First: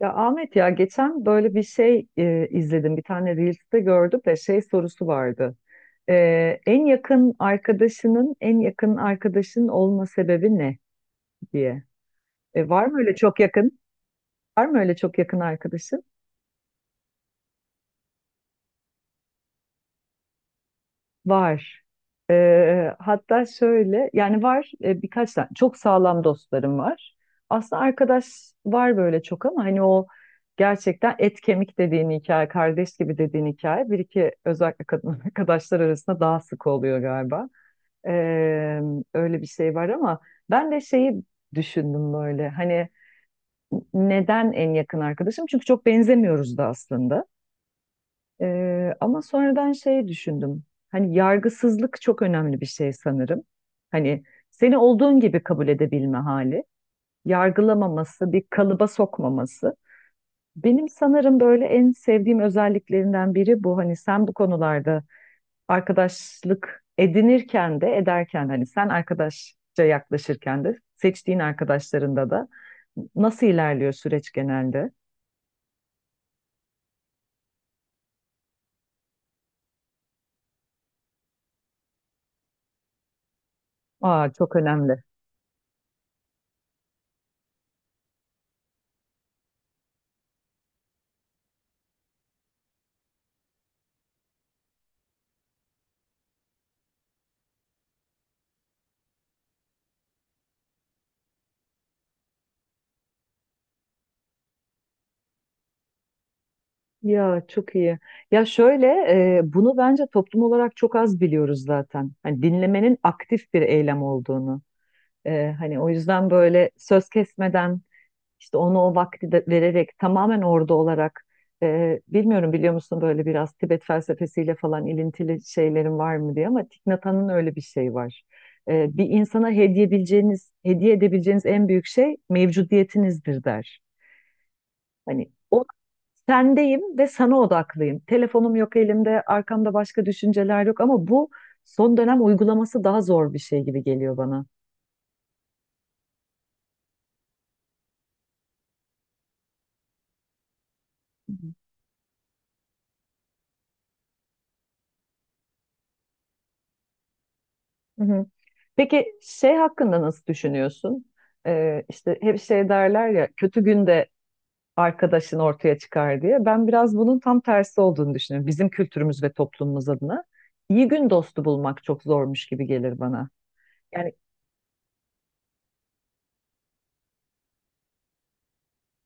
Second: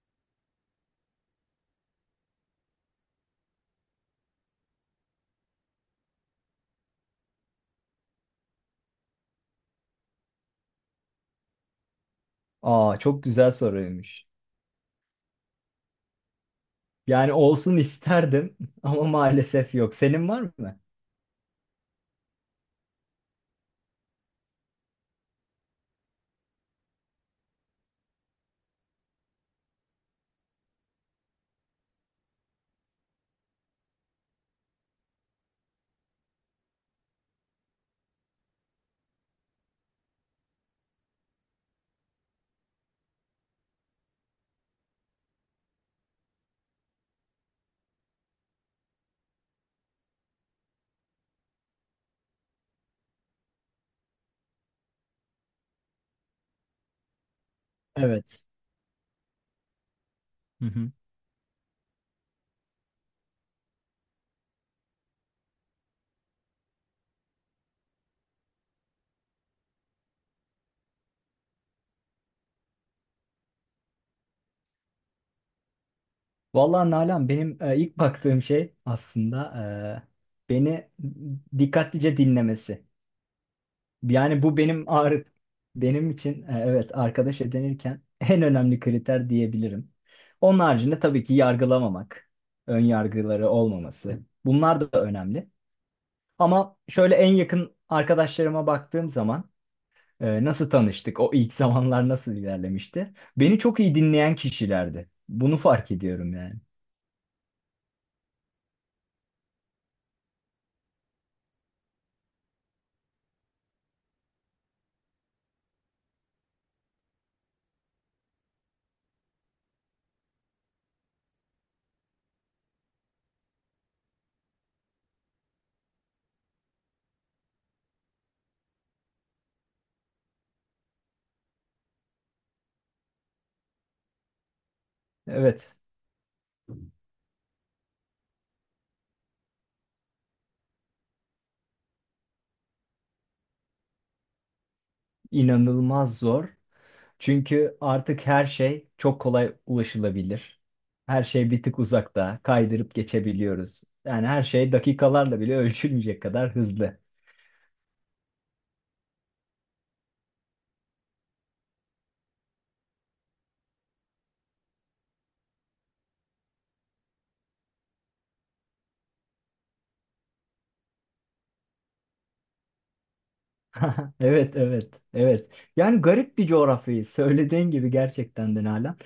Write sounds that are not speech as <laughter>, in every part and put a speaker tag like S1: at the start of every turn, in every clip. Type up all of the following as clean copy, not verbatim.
S1: Ya Ahmet ya geçen böyle bir şey izledim. Bir tane Reels'te gördüm de şey sorusu vardı. En yakın arkadaşının en yakın arkadaşın olma sebebi ne diye. Var mı
S2: Aa
S1: öyle
S2: çok
S1: çok
S2: güzel
S1: yakın?
S2: soruymuş.
S1: Var mı öyle çok yakın arkadaşın?
S2: Yani olsun isterdim <laughs> ama maalesef yok. Senin var mı?
S1: Var. Hatta şöyle yani var birkaç tane çok sağlam dostlarım var. Aslında arkadaş var böyle çok ama hani o gerçekten et kemik dediğin hikaye, kardeş gibi dediğin hikaye bir iki özellikle kadın <laughs> arkadaşlar arasında daha sık oluyor galiba. Ee, Öyle bir şey var ama ben de şeyi düşündüm böyle hani neden en yakın arkadaşım? Çünkü çok benzemiyoruz da aslında. Ama sonradan şey düşündüm. Hani yargısızlık çok önemli bir şey sanırım. Hani seni olduğun gibi kabul edebilme hali, yargılamaması,
S2: Evet.
S1: bir kalıba sokmaması.
S2: Hı
S1: Benim
S2: hı.
S1: sanırım böyle en sevdiğim özelliklerinden biri bu. Hani sen bu konularda arkadaşlık edinirken de ederken hani sen arkadaşça yaklaşırken de seçtiğin arkadaşlarında da nasıl ilerliyor süreç genelde?
S2: Vallahi Nalan benim ilk baktığım şey aslında beni dikkatlice dinlemesi.
S1: Aa
S2: Yani
S1: çok
S2: bu benim
S1: önemli.
S2: ağrı benim için evet arkadaş edinirken <laughs> en önemli kriter diyebilirim. Onun haricinde tabii ki yargılamamak, ön yargıları olmaması. Bunlar da önemli. Ama şöyle en yakın arkadaşlarıma baktığım zaman, nasıl tanıştık? O ilk zamanlar nasıl ilerlemişti? Beni çok iyi dinleyen kişilerdi. Bunu fark ediyorum yani.
S1: Ya çok iyi. Ya şöyle bunu bence toplum olarak çok az biliyoruz zaten. Hani dinlemenin aktif bir eylem olduğunu. Hani o yüzden böyle söz kesmeden işte onu o vakti de vererek tamamen orada olarak bilmiyorum biliyor musun böyle biraz Tibet felsefesiyle falan ilintili şeylerin var mı diye ama Thich Nhat Hanh'ın öyle bir şey var. Bir insana hediye edebileceğiniz, hediye edebileceğiniz en büyük şey mevcudiyetinizdir der. Hani o
S2: Evet,
S1: sendeyim ve sana odaklıyım. Telefonum yok elimde, arkamda başka düşünceler yok ama bu son dönem uygulaması daha zor bir şey gibi geliyor bana.
S2: inanılmaz zor. Çünkü artık her şey çok kolay ulaşılabilir. Her şey bir tık uzakta, kaydırıp geçebiliyoruz. Yani her şey dakikalarla bile <laughs> ölçülmeyecek kadar hızlı.
S1: Hı hı. Peki şey hakkında nasıl düşünüyorsun? İşte hep şey derler ya kötü günde arkadaşın ortaya çıkar diye. Ben biraz bunun tam tersi olduğunu düşünüyorum. Bizim kültürümüz ve toplumumuz adına. İyi gün dostu bulmak çok zormuş gibi gelir bana. Yani
S2: <laughs> Evet, evet, evet. Yani garip bir coğrafyayı söylediğin gibi gerçekten de Nalan.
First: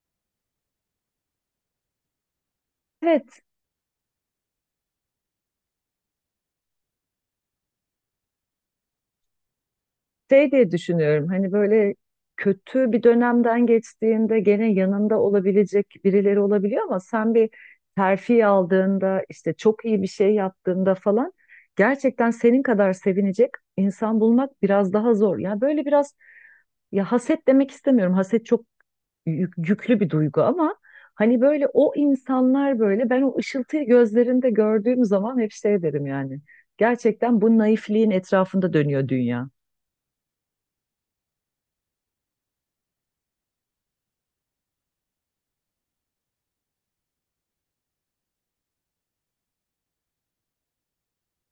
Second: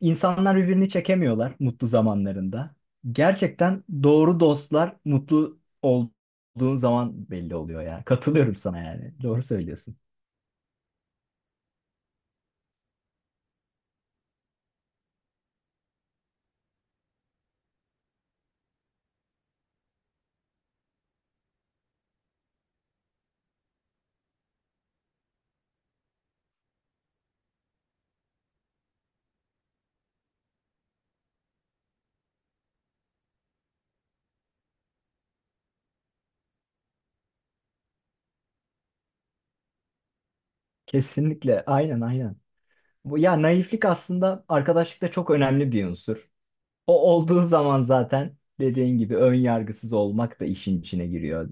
S2: İnsanlar birbirini çekemiyorlar mutlu zamanlarında.
S1: evet,
S2: Gerçekten doğru dostlar mutlu olduğun zaman belli oluyor ya. Katılıyorum sana yani. Doğru söylüyorsun.
S1: şey diye düşünüyorum hani böyle kötü bir dönemden geçtiğinde gene yanında olabilecek birileri olabiliyor ama sen bir terfi aldığında işte çok iyi bir şey yaptığında falan gerçekten senin kadar sevinecek insan bulmak biraz daha zor. Ya böyle biraz, ya haset demek istemiyorum. Haset çok yüklü bir duygu ama hani böyle o insanlar, böyle ben o ışıltıyı gözlerinde gördüğüm zaman hep şey derim yani. Gerçekten bu naifliğin etrafında dönüyor dünya.
S2: Kesinlikle. Aynen aynen. Bu ya naiflik aslında arkadaşlıkta çok önemli bir unsur. O olduğu zaman zaten dediğin gibi ön yargısız olmak da işin içine giriyor.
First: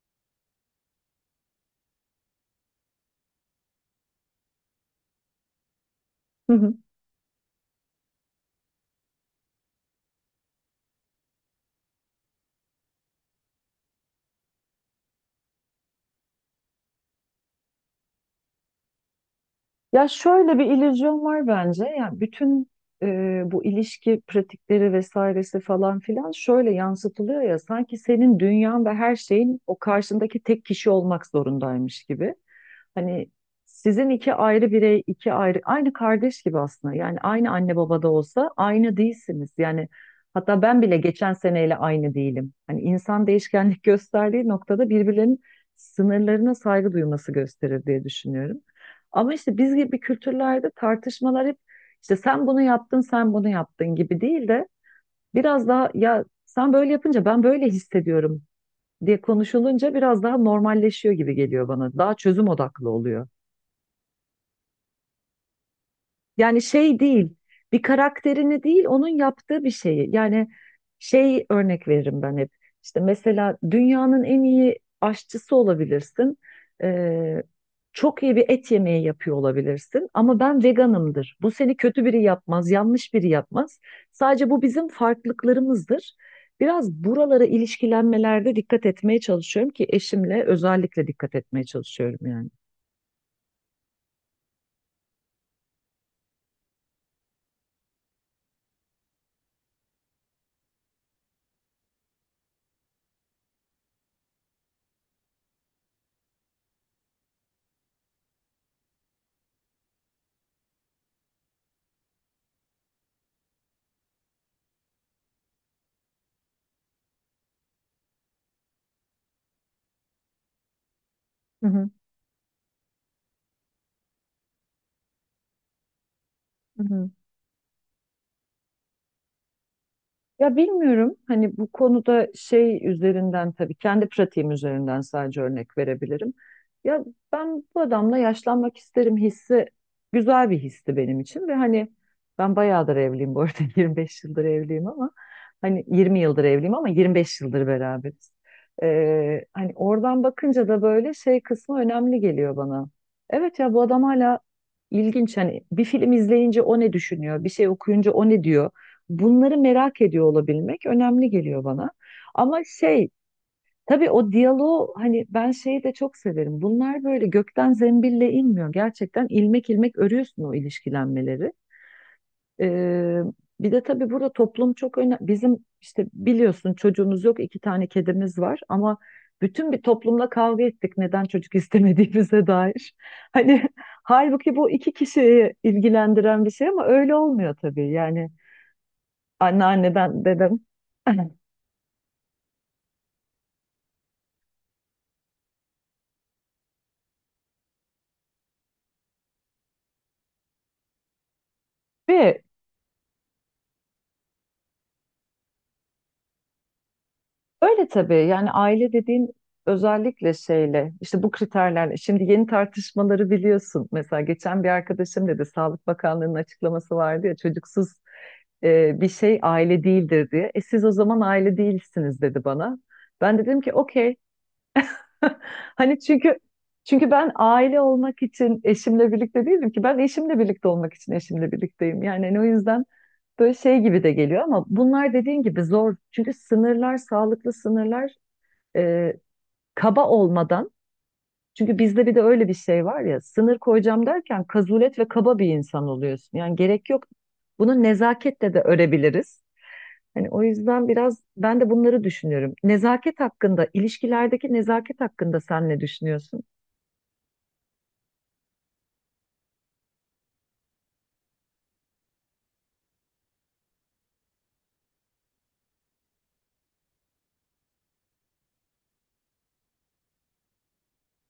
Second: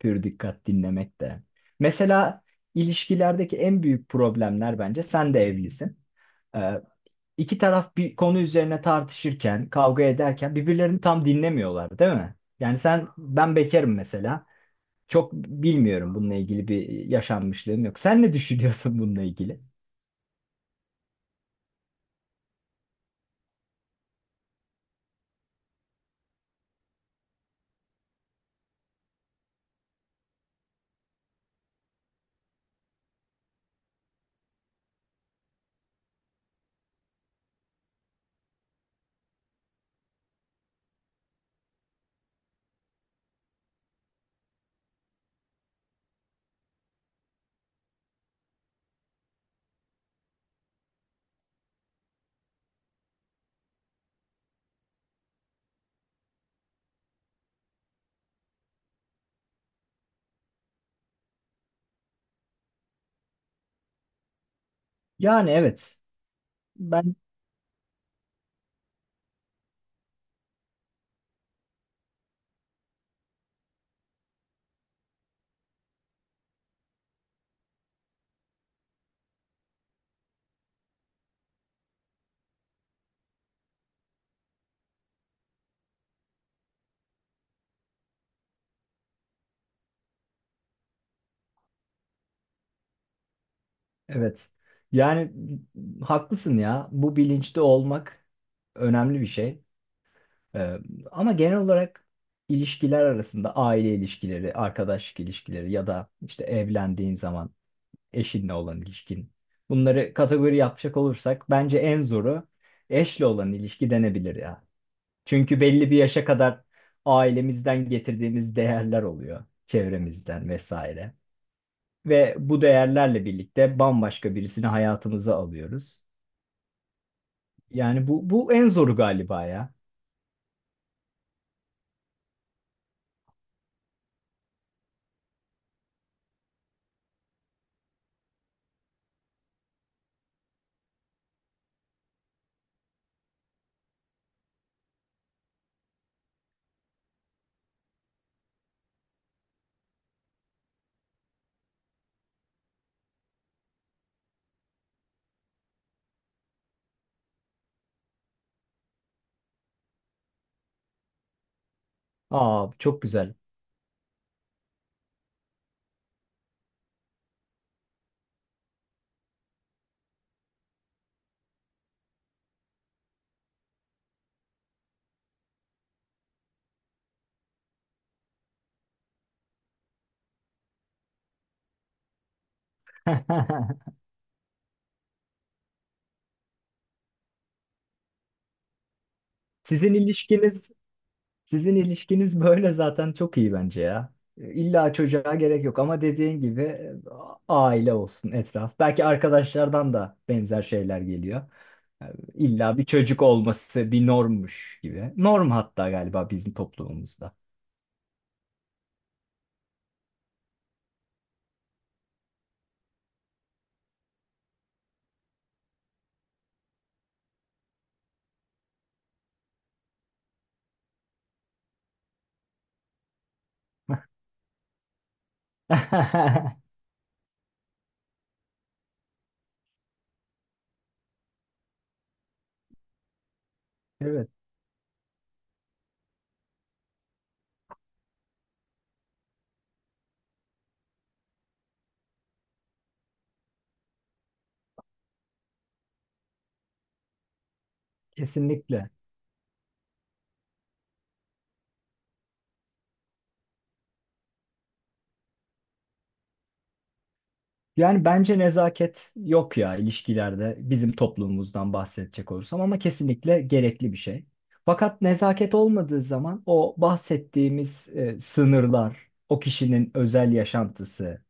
S2: Pür dikkat dinlemek de. Mesela ilişkilerdeki en büyük problemler bence sen de evlisin. Ee,
S1: <laughs>
S2: İki taraf bir konu üzerine tartışırken, kavga ederken birbirlerini tam dinlemiyorlar, değil mi? Yani sen, ben bekarım mesela. Çok bilmiyorum bununla ilgili bir yaşanmışlığım yok. Sen ne düşünüyorsun bununla ilgili?
S1: Ya şöyle bir illüzyon var bence. Yani bütün bu ilişki pratikleri vesairesi falan filan şöyle yansıtılıyor ya sanki senin dünyan ve her şeyin o karşındaki tek kişi olmak zorundaymış gibi. Hani sizin iki ayrı birey, iki ayrı, aynı kardeş gibi aslında. Yani aynı anne babada olsa aynı değilsiniz. Yani hatta ben bile geçen seneyle aynı değilim. Hani insan değişkenlik <laughs> gösterdiği noktada birbirlerinin sınırlarına saygı duyması gösterir diye düşünüyorum. Ama işte biz gibi kültürlerde tartışmalar hep işte sen bunu yaptın, sen bunu yaptın gibi değil de biraz daha ya sen böyle yapınca ben böyle hissediyorum diye konuşulunca biraz daha normalleşiyor gibi geliyor bana. Daha çözüm odaklı oluyor.
S2: Yani evet.
S1: Yani şey
S2: Ben
S1: değil, bir karakterini değil, onun yaptığı bir şeyi. Yani şey örnek veririm ben hep. İşte mesela dünyanın en iyi aşçısı olabilirsin. Ee, Çok iyi bir et yemeği yapıyor olabilirsin. Ama ben veganımdır. Bu seni kötü biri yapmaz, yanlış biri yapmaz. Sadece bu bizim farklılıklarımızdır. Biraz buralara ilişkilenmelerde dikkat etmeye çalışıyorum ki eşimle özellikle dikkat etmeye çalışıyorum yani.
S2: evet. Yani haklısın ya. Bu bilinçli olmak önemli bir şey. Ee, ama genel olarak ilişkiler arasında aile ilişkileri, arkadaşlık ilişkileri ya da işte evlendiğin zaman eşinle olan ilişkin. Bunları kategori yapacak olursak bence en zoru eşle olan ilişki denebilir ya. Çünkü belli bir yaşa kadar ailemizden getirdiğimiz değerler oluyor, çevremizden vesaire.
S1: Hı hı.
S2: Ve bu değerlerle birlikte bambaşka birisini hayatımıza alıyoruz.
S1: Hı hı.
S2: Yani bu en zoru galiba ya.
S1: Ya bilmiyorum hani bu konuda şey üzerinden tabii kendi pratiğim üzerinden sadece örnek verebilirim. Ya ben bu adamla yaşlanmak isterim hissi güzel bir histi benim için ve hani ben bayağıdır evliyim bu arada <laughs> 25 yıldır evliyim ama hani 20 yıldır evliyim ama 25 yıldır beraberiz. Hani oradan bakınca da böyle şey kısmı önemli geliyor bana. Evet ya, bu adam hala ilginç, hani bir film izleyince o ne düşünüyor, bir şey okuyunca o ne diyor. Bunları merak ediyor olabilmek önemli geliyor bana. Ama
S2: Aa çok
S1: şey,
S2: güzel.
S1: tabii o diyaloğu hani ben şeyi de çok severim. Bunlar böyle gökten zembille inmiyor. Gerçekten ilmek ilmek örüyorsun o ilişkilenmeleri. Ee, Bir de tabii burada toplum çok önemli. Bizim işte biliyorsun çocuğumuz yok, iki tane kedimiz var ama bütün bir toplumla kavga ettik neden çocuk <laughs> istemediğimize dair. Hani <laughs>
S2: <laughs>
S1: halbuki bu iki kişiyi ilgilendiren bir şey ama öyle olmuyor tabii yani.
S2: Sizin
S1: Anneanneden, dedem.
S2: ilişkiniz
S1: <laughs>
S2: sizin ilişkiniz <laughs> böyle zaten çok iyi bence ya. İlla çocuğa gerek yok ama dediğin gibi aile olsun etraf. Belki arkadaşlardan da benzer şeyler geliyor. Yani
S1: Ve
S2: İlla bir çocuk olması bir normmuş gibi. Norm hatta galiba bizim toplumumuzda.
S1: öyle tabii yani aile dediğin özellikle şeyle işte bu kriterlerle şimdi yeni tartışmaları biliyorsun. Mesela geçen bir arkadaşım dedi Sağlık Bakanlığı'nın açıklaması vardı ya çocuksuz bir şey aile değildir diye. E siz o zaman aile değilsiniz dedi bana. Ben de dedim ki okey. <laughs> Hani çünkü
S2: <laughs>
S1: ben aile olmak için eşimle birlikte değilim ki, ben eşimle birlikte olmak için eşimle birlikteyim. Yani hani o yüzden böyle şey gibi de
S2: Evet,
S1: geliyor ama bunlar dediğin gibi zor. Çünkü sınırlar, sağlıklı sınırlar, e, kaba olmadan. Çünkü bizde bir de öyle bir şey var ya, sınır koyacağım derken kazulet ve kaba bir insan oluyorsun. Yani gerek yok. Bunu nezaketle de
S2: kesinlikle.
S1: örebiliriz. Hani o yüzden biraz ben de bunları düşünüyorum. Nezaket hakkında, ilişkilerdeki nezaket hakkında sen ne düşünüyorsun?
S2: Yani bence nezaket yok ya ilişkilerde bizim toplumumuzdan bahsedecek olursam ama kesinlikle gerekli bir şey. Fakat nezaket olmadığı zaman o bahsettiğimiz sınırlar, o kişinin özel yaşantısı,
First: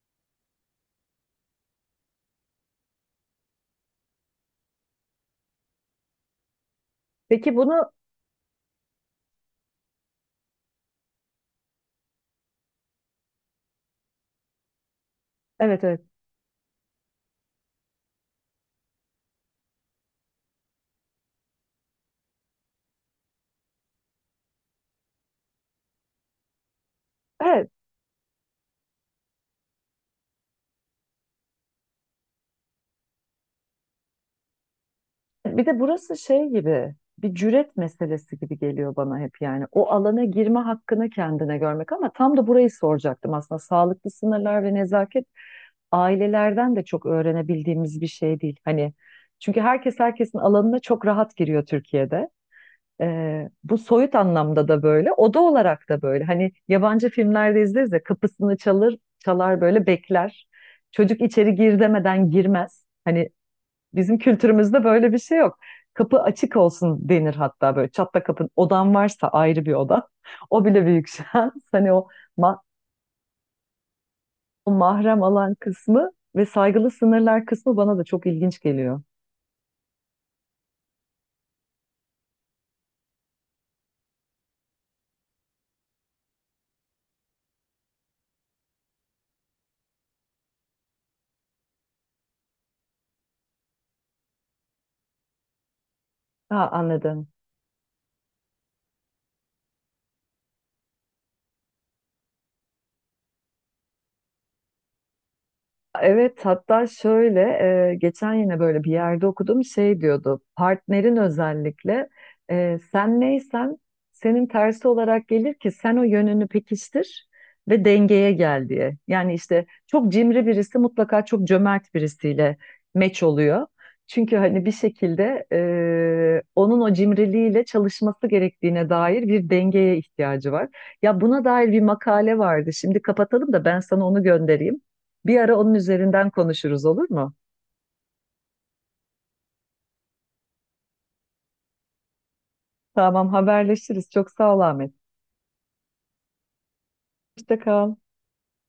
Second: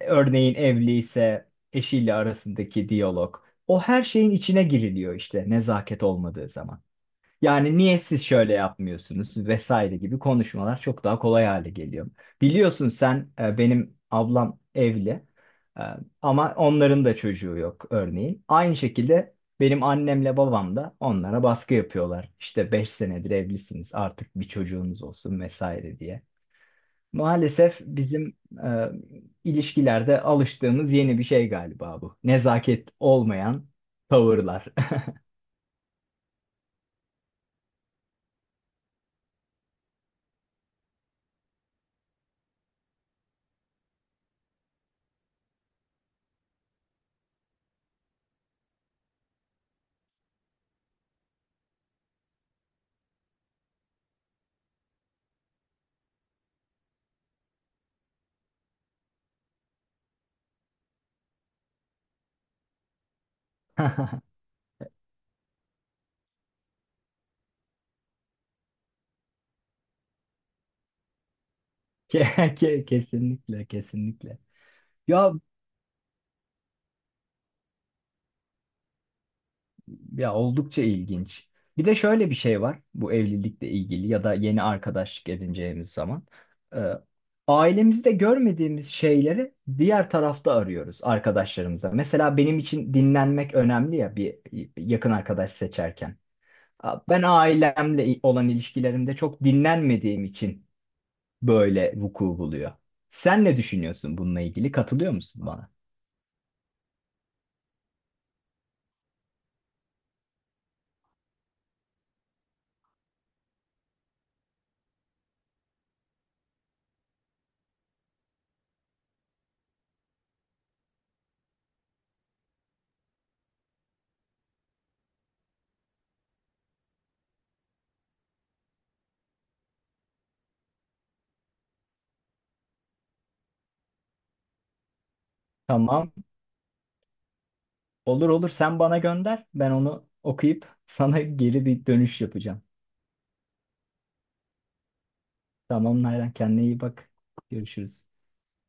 S2: örneğin evli ise eşiyle arasındaki diyalog, o her şeyin içine giriliyor işte nezaket olmadığı zaman.
S1: Peki
S2: Yani
S1: bunu,
S2: niye siz şöyle yapmıyorsunuz vesaire gibi konuşmalar çok daha kolay hale geliyor. Biliyorsun sen benim ablam evli, e,
S1: evet, evet.
S2: ama onların da çocuğu yok örneğin. Aynı şekilde benim annemle babam da onlara baskı yapıyorlar. İşte 5 senedir evlisiniz artık bir çocuğunuz olsun vesaire diye.
S1: Evet,
S2: Maalesef bizim e, ilişkilerde alıştığımız yeni bir şey galiba bu. Nezaket olmayan tavırlar.
S1: bir de burası şey gibi bir cüret meselesi gibi geliyor bana hep yani. O alana girme hakkını kendine görmek, ama tam da burayı soracaktım aslında. Sağlıklı sınırlar ve nezaket ailelerden de çok öğrenebildiğimiz bir şey değil. Hani çünkü herkes herkesin alanına çok rahat giriyor Türkiye'de. Bu soyut anlamda da böyle, oda olarak da böyle. Hani yabancı filmlerde izleriz ya, kapısını çalır, çalar böyle bekler. Çocuk içeri gir demeden girmez. Hani bizim
S2: <laughs>
S1: kültürümüzde böyle bir şey yok. Kapı açık olsun denir, hatta böyle çatla kapın. Odan varsa ayrı bir oda. O bile büyük şans. <laughs> Hani o, ma-
S2: Kesinlikle, kesinlikle.
S1: o mahrem
S2: Ya
S1: alan kısmı ve saygılı sınırlar kısmı bana da çok ilginç geliyor.
S2: ya oldukça ilginç. Bir de şöyle bir şey var bu evlilikle ilgili ya da yeni arkadaşlık edineceğimiz zaman. Ee, ailemizde görmediğimiz şeyleri diğer tarafta arıyoruz arkadaşlarımıza. Mesela benim için dinlenmek önemli ya bir yakın arkadaş seçerken.
S1: Ha
S2: Ben
S1: anladım.
S2: ailemle olan ilişkilerimde çok dinlenmediğim için böyle vuku buluyor. Sen ne düşünüyorsun bununla ilgili? Katılıyor musun bana?
S1: Evet hatta şöyle, geçen yine böyle bir yerde okudum şey diyordu, partnerin özellikle sen neysen senin tersi olarak gelir ki sen o yönünü pekiştir ve dengeye gel diye. Yani işte çok cimri birisi mutlaka çok cömert birisiyle meç oluyor. Çünkü hani bir şekilde onun o cimriliğiyle çalışması gerektiğine dair bir dengeye ihtiyacı var. Ya buna dair bir makale vardı. Şimdi kapatalım da ben sana onu göndereyim. Bir ara onun
S2: Tamam.
S1: üzerinden konuşuruz, olur mu?
S2: Olur olur, sen bana gönder. Ben onu okuyup <laughs> sana geri bir dönüş yapacağım.
S1: Tamam, haberleşiriz. Çok sağ ol Ahmet.
S2: Tamam Nalan, kendine iyi bak.
S1: Hoşça kal.
S2: Görüşürüz.